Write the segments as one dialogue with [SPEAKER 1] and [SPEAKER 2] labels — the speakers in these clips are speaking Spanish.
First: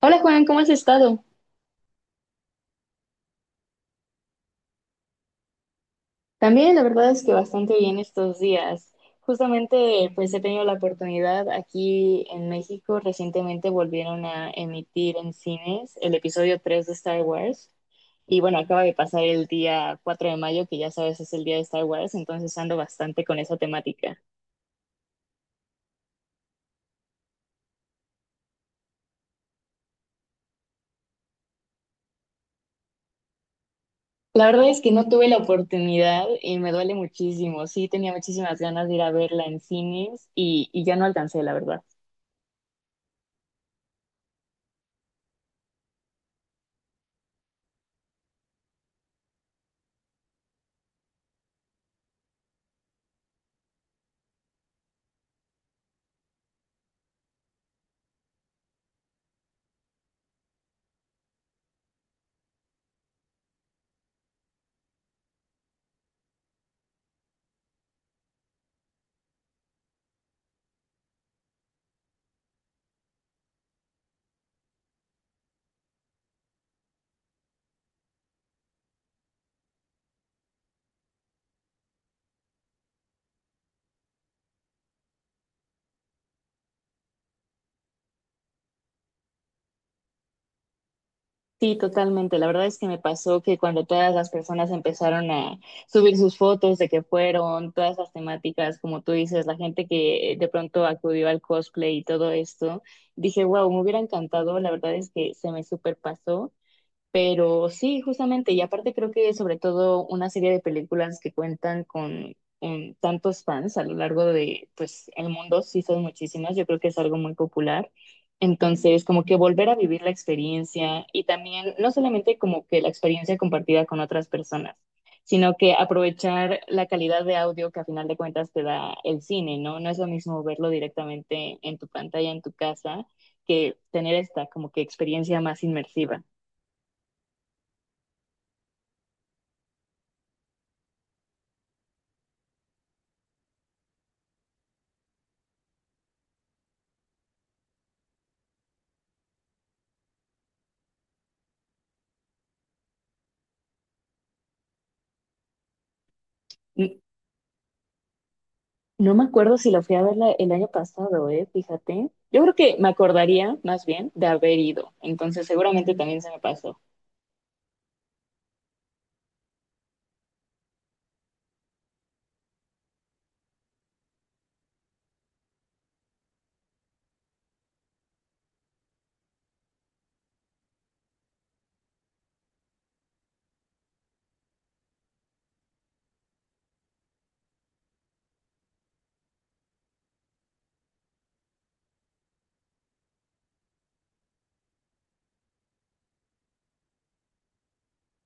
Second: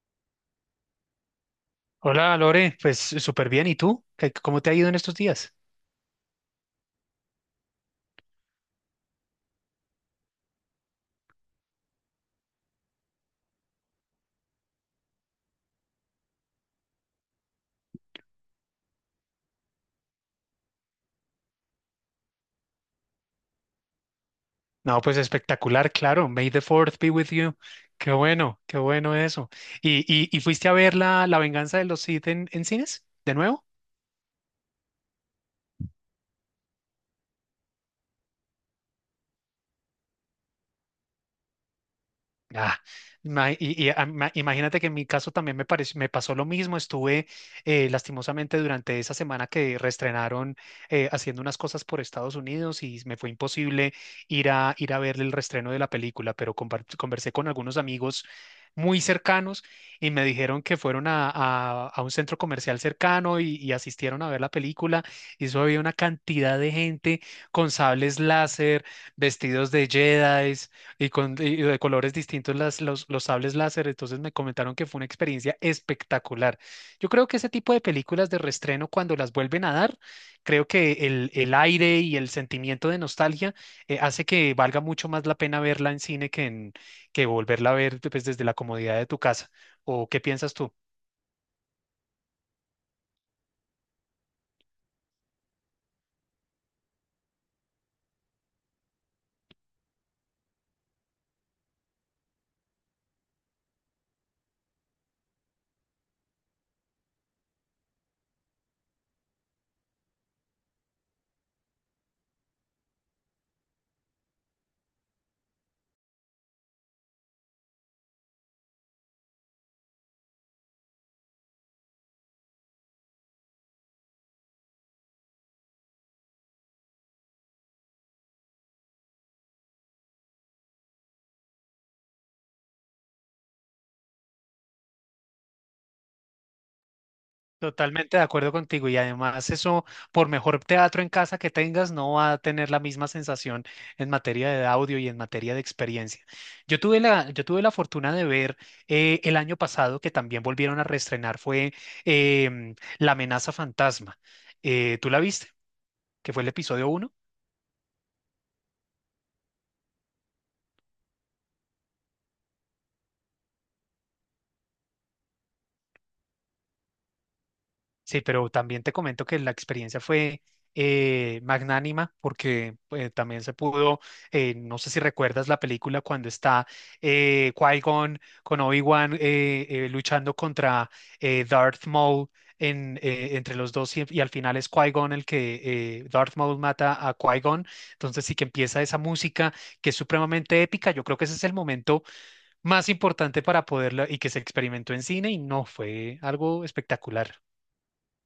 [SPEAKER 1] Hola Juan, ¿cómo has estado?
[SPEAKER 2] Hola Lore, pues súper bien. ¿Y tú? ¿Cómo te ha ido en estos días?
[SPEAKER 1] También la verdad es que bastante bien estos días. Justamente pues he tenido la oportunidad aquí en México, recientemente volvieron a emitir en cines el episodio 3 de Star Wars y bueno, acaba de pasar el día 4 de mayo, que ya sabes es el día de Star Wars, entonces ando bastante con esa temática.
[SPEAKER 2] No, pues espectacular, claro. May the fourth be with you. Qué bueno eso. ¿Y fuiste a ver la venganza de los Sith en cines? ¿De nuevo?
[SPEAKER 1] La verdad es que no tuve la oportunidad y me duele muchísimo. Sí, tenía muchísimas ganas de ir a verla en cines y ya no alcancé, la verdad.
[SPEAKER 2] Ah, imagínate que en mi caso también me pareció, me pasó lo mismo. Estuve lastimosamente durante esa semana que reestrenaron haciendo unas cosas por Estados Unidos y me fue imposible ir a ver el reestreno de la película, pero conversé con algunos amigos muy cercanos y me dijeron que fueron a un centro comercial cercano y asistieron a ver la película. Y eso había una cantidad de gente con sables láser, vestidos de Jedi y con y de colores distintos los sables láser, entonces me comentaron que fue una experiencia espectacular. Yo creo que ese tipo de películas de reestreno, cuando las vuelven a dar, creo que el aire y el sentimiento de nostalgia hace que valga mucho más la pena verla en cine que volverla a ver pues, desde la comodidad de tu casa. ¿O qué piensas tú?
[SPEAKER 1] Sí, totalmente. La verdad es que me pasó que cuando todas las personas empezaron a subir sus fotos de que fueron, todas las temáticas, como tú dices, la gente que de pronto acudió al cosplay y todo esto, dije, wow, me hubiera encantado. La verdad es que se me superpasó. Pero sí, justamente, y aparte creo que sobre todo una serie de películas que cuentan con tantos fans a lo largo de, pues, el mundo, sí son muchísimas, yo creo que es algo muy popular. Entonces, como que volver a vivir la experiencia y también, no solamente como que la experiencia compartida con otras personas, sino que aprovechar la calidad de audio que a final de cuentas te da el cine, ¿no? No es lo mismo verlo directamente en tu pantalla, en tu casa, que tener esta como que experiencia más inmersiva.
[SPEAKER 2] Totalmente de acuerdo contigo y además eso, por mejor teatro en casa que tengas, no va a tener la misma sensación en materia de audio y en materia de experiencia. Yo tuve la fortuna de ver el año pasado que también volvieron a reestrenar fue La amenaza fantasma. ¿Tú la viste? Que fue el episodio 1.
[SPEAKER 1] No me acuerdo si la fui a ver el año pasado, ¿eh? Fíjate. Yo creo que me acordaría más bien de haber ido. Entonces seguramente también se me pasó.
[SPEAKER 2] Sí, pero también te comento que la experiencia fue magnánima porque también se pudo, no sé si recuerdas la película cuando está Qui-Gon con Obi-Wan luchando contra Darth Maul entre los dos y al final es Qui-Gon el que Darth Maul mata a Qui-Gon. Entonces sí que empieza esa música que es supremamente épica. Yo creo que ese es el momento más importante para poderla y que se experimentó en cine y no fue algo espectacular.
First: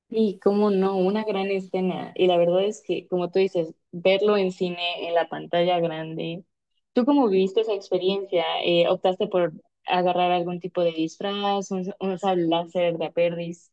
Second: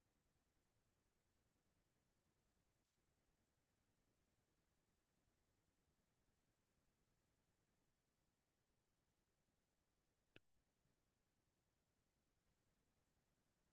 [SPEAKER 1] Y cómo no, una gran escena. Y la verdad es que, como tú dices, verlo en cine, en la pantalla grande. ¿Tú cómo viviste esa experiencia? ¿Optaste por agarrar algún tipo de disfraz, un sable láser de Aperris?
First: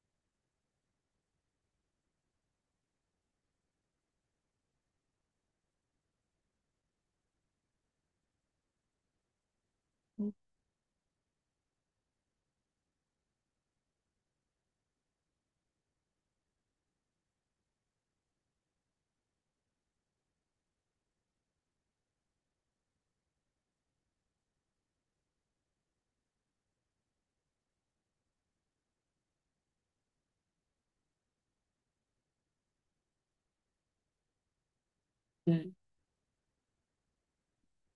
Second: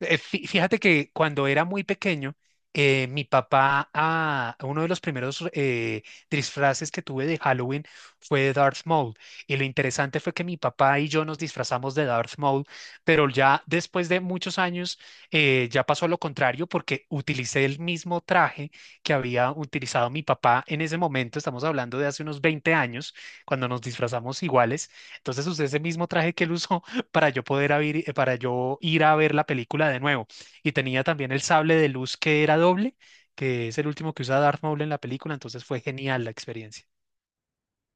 [SPEAKER 2] Fíjate que cuando era muy pequeño, mi papá, uno de los primeros disfraces que tuve de Halloween fue de Darth Maul. Y lo interesante fue que mi papá y yo nos disfrazamos de Darth Maul, pero ya después de muchos años ya pasó lo contrario porque utilicé el mismo traje que había utilizado mi papá en ese momento. Estamos hablando de hace unos 20 años, cuando nos disfrazamos iguales. Entonces usé ese mismo traje que él usó para yo poder para yo ir a ver la película de nuevo. Y tenía también el sable de luz que era doble, que es el último que usa Darth Maul en la película, entonces fue genial la experiencia.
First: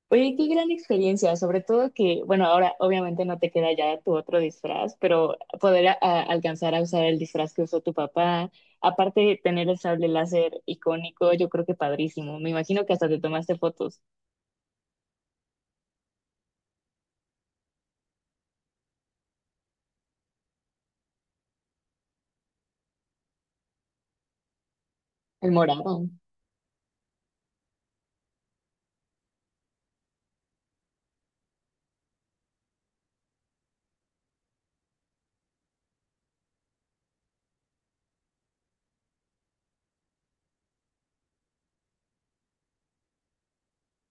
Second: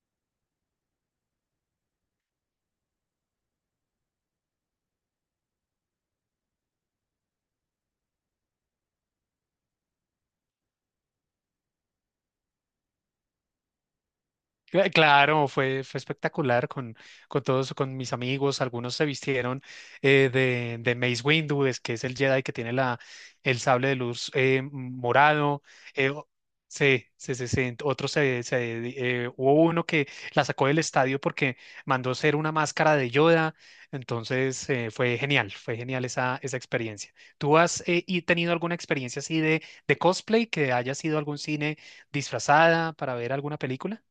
[SPEAKER 1] Oye, qué gran experiencia, sobre todo que, bueno, ahora obviamente no te queda ya tu otro disfraz, pero poder alcanzar a usar el disfraz que usó tu papá, aparte de tener el sable láser icónico, yo creo que padrísimo. Me imagino que hasta te tomaste fotos,
[SPEAKER 2] Claro, fue espectacular con todos, con mis amigos. Algunos se vistieron de Mace Windu, es que es el Jedi que tiene el sable de luz
[SPEAKER 1] el
[SPEAKER 2] morado.
[SPEAKER 1] morado.
[SPEAKER 2] eh, o- sí, sí, sí, sí. Otros hubo uno que la sacó del estadio porque mandó hacer una máscara de Yoda. Entonces fue genial esa experiencia. ¿Tú has tenido alguna experiencia así de cosplay que haya sido algún cine disfrazada para ver alguna película?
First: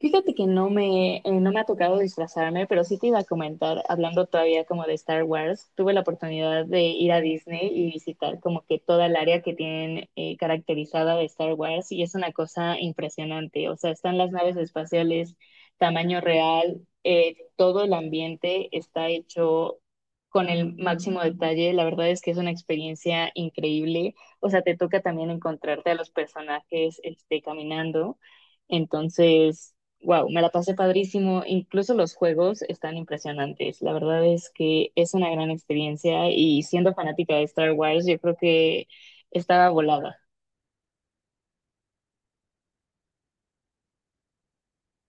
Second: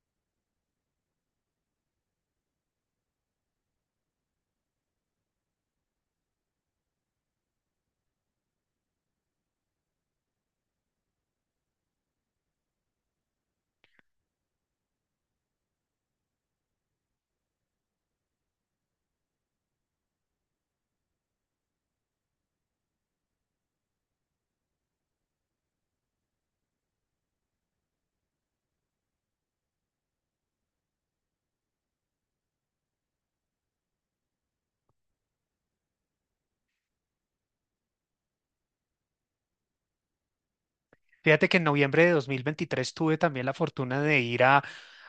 [SPEAKER 1] Fíjate que no me ha tocado disfrazarme, pero sí te iba a comentar, hablando todavía como de Star Wars, tuve la oportunidad de ir a Disney y visitar como que toda el área que tienen caracterizada de Star Wars y es una cosa impresionante. O sea, están las naves espaciales, tamaño real, todo el ambiente está hecho con el máximo detalle. La verdad es que es una experiencia increíble. O sea, te toca también encontrarte a los personajes este, caminando. Entonces... Wow, me la pasé padrísimo. Incluso los juegos están impresionantes. La verdad es que es una gran experiencia y siendo fanática de Star Wars, yo creo que estaba volada.
[SPEAKER 2] Fíjate que en noviembre de 2023 tuve también la fortuna de ir a,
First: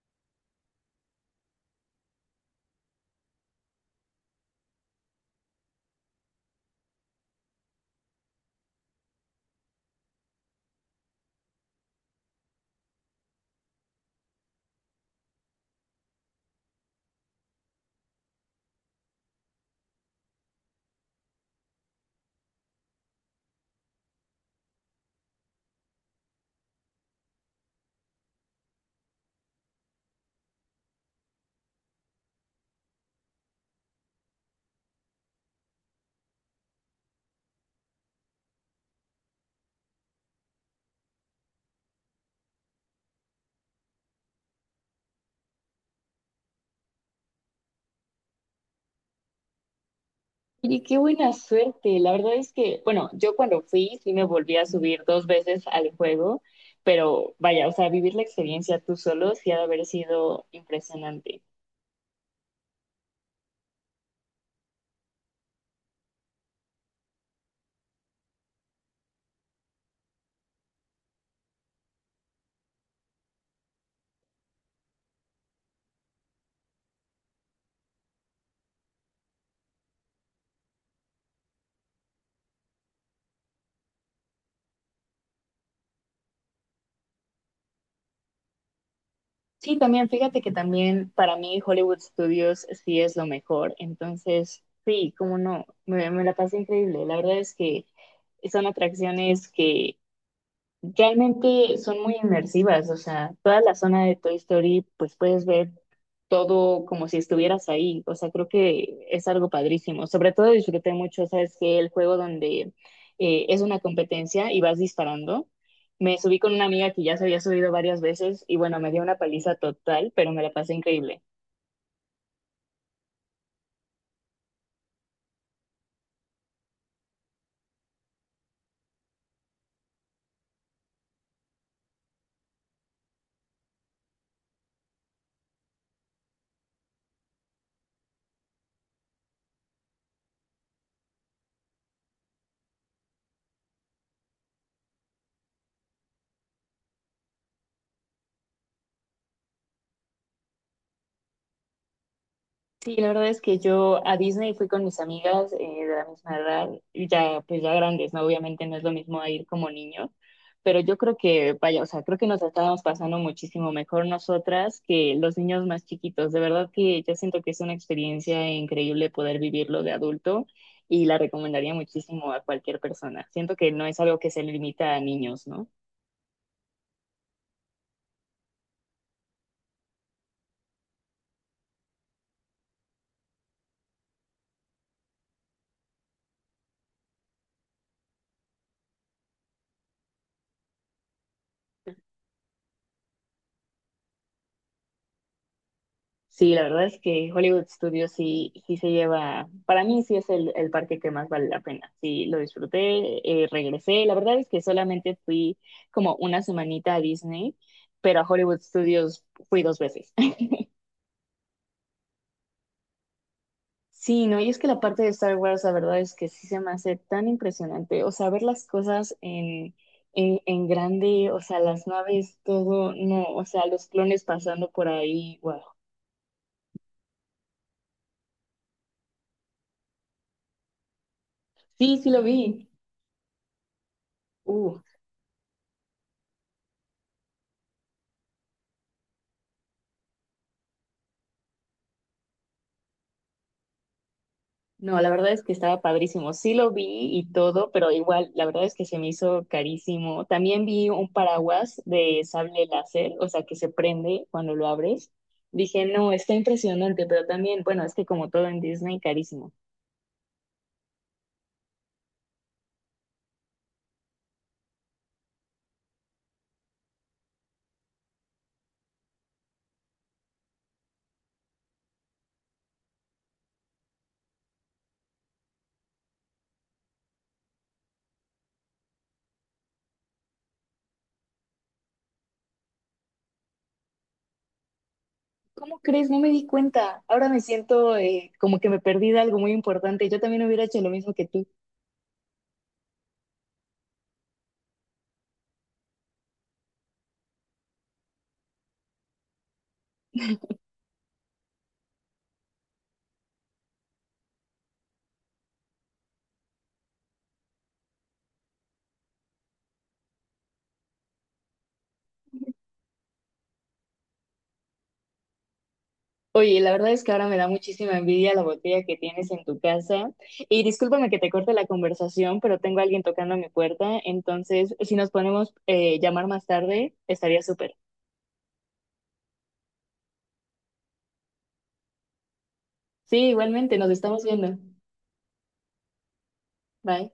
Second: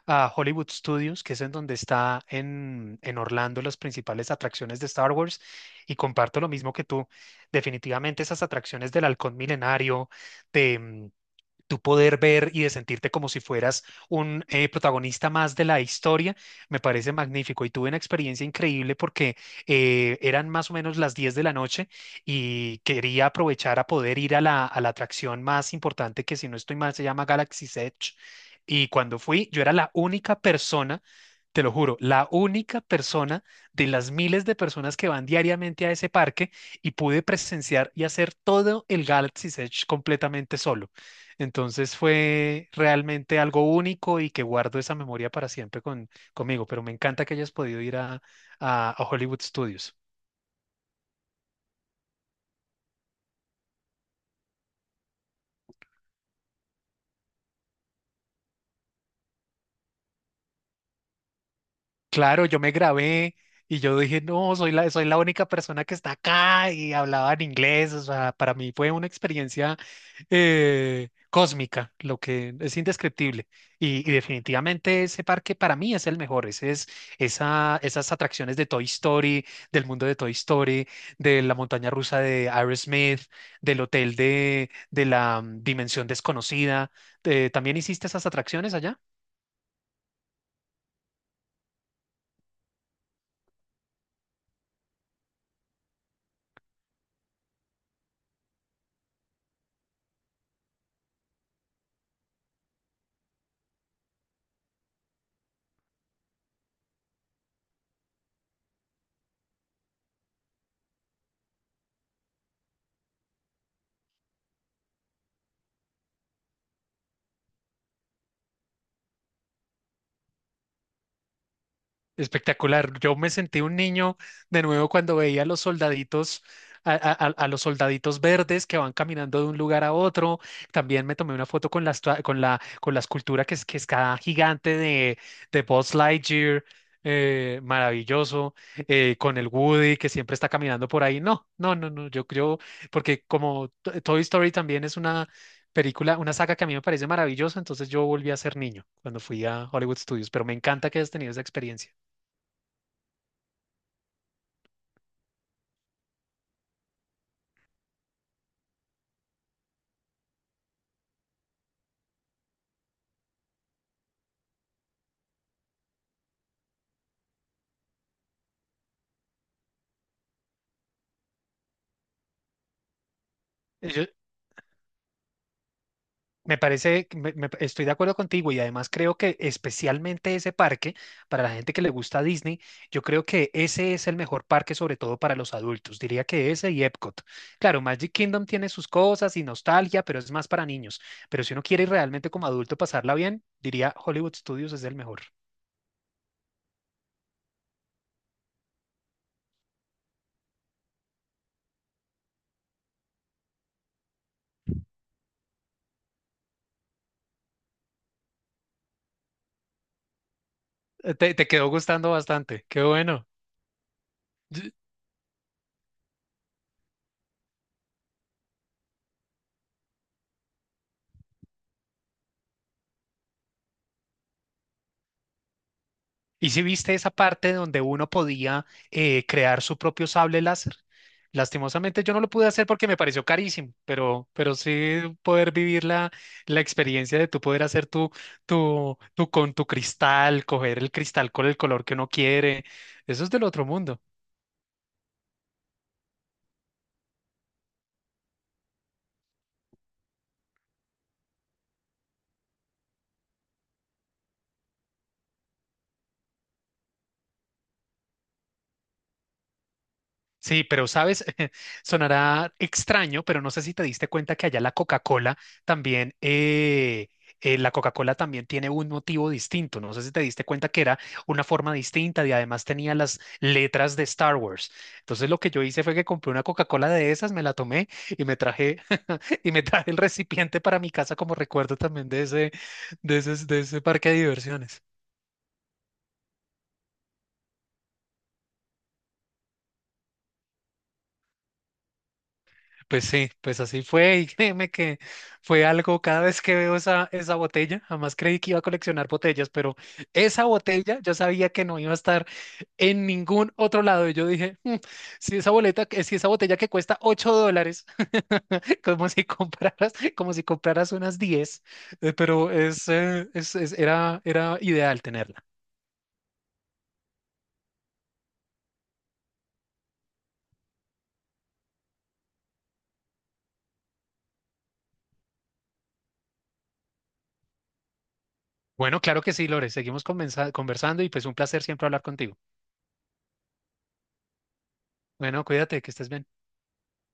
[SPEAKER 2] a Hollywood Studios, que es en donde está en Orlando las principales atracciones de Star Wars, y comparto lo mismo que tú. Definitivamente esas atracciones del Halcón Milenario, tú poder ver y de sentirte como si fueras un protagonista más de la historia, me parece magnífico. Y tuve una experiencia increíble porque eran más o menos las 10 de la noche y quería aprovechar a poder ir a la atracción más importante que si no estoy mal se llama Galaxy's Edge. Y cuando fui, yo era la única persona. Te lo juro, la única persona de las miles de personas que van diariamente a ese parque y pude presenciar y hacer todo el Galaxy's Edge completamente solo. Entonces fue realmente algo único y que guardo esa memoria para siempre conmigo, pero me encanta que hayas podido ir a, a Hollywood Studios.
[SPEAKER 1] Oye, qué buena suerte. La verdad es que, bueno, yo cuando fui sí me volví a subir dos veces al juego, pero vaya, o sea, vivir la experiencia tú solo sí ha de haber sido impresionante.
[SPEAKER 2] Claro, yo me grabé y yo dije, no, soy la única persona que está acá y hablaba en inglés. O sea, para mí fue una experiencia cósmica, lo que es indescriptible. Y definitivamente ese parque para mí es el mejor. Esas atracciones de Toy Story, del mundo de Toy Story, de la montaña rusa de Aerosmith, del hotel de la dimensión desconocida. ¿También hiciste esas atracciones allá?
[SPEAKER 1] Sí, también, fíjate que también para mí Hollywood Studios sí es lo mejor. Entonces, sí, cómo no, me la pasé increíble. La verdad es que son atracciones que realmente son muy inmersivas, o sea, toda la zona de Toy Story, pues puedes ver todo como si estuvieras ahí, o sea, creo que es algo padrísimo. Sobre todo disfruté mucho, sabes que el juego donde es una competencia y vas disparando, me subí con una amiga que ya se había subido varias veces y bueno, me dio una paliza total, pero me la pasé increíble.
[SPEAKER 2] Espectacular. Yo me sentí un niño de nuevo cuando veía a los soldaditos, a los soldaditos verdes que van caminando de un lugar a otro. También me tomé una foto con la, estua- con la escultura que es cada gigante de Buzz Lightyear. Maravilloso. Con el Woody que siempre está caminando por ahí. No, no, no, no. Yo creo, porque como Toy Story también es una película, una saga que a mí me parece maravillosa, entonces yo volví a ser niño cuando fui a Hollywood Studios, pero me encanta que hayas tenido esa experiencia.
[SPEAKER 1] Sí, la verdad es que yo a Disney fui con mis amigas de la misma edad, y ya pues ya grandes, ¿no? Obviamente no es lo mismo a ir como niños, pero yo creo que, vaya, o sea, creo que nos estábamos pasando muchísimo mejor nosotras que los niños más chiquitos. De verdad que yo siento que es una experiencia increíble poder vivirlo de adulto y la recomendaría muchísimo a cualquier persona. Siento que no es
[SPEAKER 2] Ellos,
[SPEAKER 1] algo que se limita a niños, ¿no?
[SPEAKER 2] me parece que estoy de acuerdo contigo y además creo que especialmente ese parque, para la gente que le gusta Disney, yo creo que ese es el mejor parque, sobre todo para los adultos. Diría que ese y Epcot. Claro, Magic Kingdom tiene sus cosas y nostalgia, pero es más para niños. Pero si uno quiere realmente como adulto pasarla bien, diría Hollywood Studios es el mejor.
[SPEAKER 1] Sí, la verdad es que Hollywood Studios sí, sí se lleva, para mí sí es el parque que más vale la pena. Sí, lo disfruté, regresé. La verdad es que solamente fui como una semanita a Disney, pero a Hollywood Studios fui dos veces.
[SPEAKER 2] Te quedó gustando bastante. Qué bueno.
[SPEAKER 1] Sí, no, y es que la parte de Star Wars, la verdad es que sí se me hace tan impresionante. O sea, ver las cosas en grande, o sea, las naves, todo, no, o sea, los clones pasando por ahí, wow.
[SPEAKER 2] ¿Y si viste esa parte donde uno podía crear su propio sable láser?
[SPEAKER 1] Sí,
[SPEAKER 2] Lastimosamente
[SPEAKER 1] sí
[SPEAKER 2] yo no
[SPEAKER 1] lo
[SPEAKER 2] lo pude hacer
[SPEAKER 1] vi.
[SPEAKER 2] porque me pareció carísimo, pero
[SPEAKER 1] Uh,
[SPEAKER 2] sí poder vivir la experiencia de tú poder hacer tu con tu cristal, coger el cristal con el color que uno quiere, eso es del otro mundo.
[SPEAKER 1] No, la verdad es que estaba padrísimo. Sí lo vi y todo, pero igual, la verdad es que se me hizo carísimo. También vi un paraguas de sable láser, o sea, que se prende cuando lo abres. Dije, no, está impresionante, pero también, bueno, es que como todo en Disney, carísimo.
[SPEAKER 2] Sí, pero sabes, sonará extraño, pero no sé si te diste cuenta que allá también, eh, la Coca-Cola también tiene un motivo distinto. No sé si te diste cuenta que era una forma distinta y además tenía las letras de Star Wars. Entonces lo que yo hice fue que compré una Coca-Cola de esas, me la tomé y me traje y me traje el recipiente para mi casa como recuerdo también de ese parque de diversiones.
[SPEAKER 1] ¿Cómo crees? No me di cuenta. Ahora me siento como que me perdí de algo muy importante. Yo también hubiera hecho lo mismo que tú.
[SPEAKER 2] Pues sí, pues así fue y créeme que fue algo, cada vez que veo esa botella, jamás creí que iba a coleccionar botellas, pero esa botella yo sabía que no iba a estar en ningún otro lado y yo dije, Si esa botella que cuesta $8, como si compraras unas 10, pero era ideal tenerla.
[SPEAKER 1] Oye, la verdad es que ahora me da muchísima envidia la botella que tienes en tu casa. Y discúlpame que te corte la conversación, pero tengo a alguien tocando a mi puerta. Entonces, si nos ponemos llamar más tarde, estaría súper.
[SPEAKER 2] Bueno, claro que sí, Lore, seguimos conversando y pues un placer siempre hablar contigo.
[SPEAKER 1] Sí, igualmente, nos estamos viendo.
[SPEAKER 2] Bueno, cuídate, que estés bien.
[SPEAKER 1] Bye.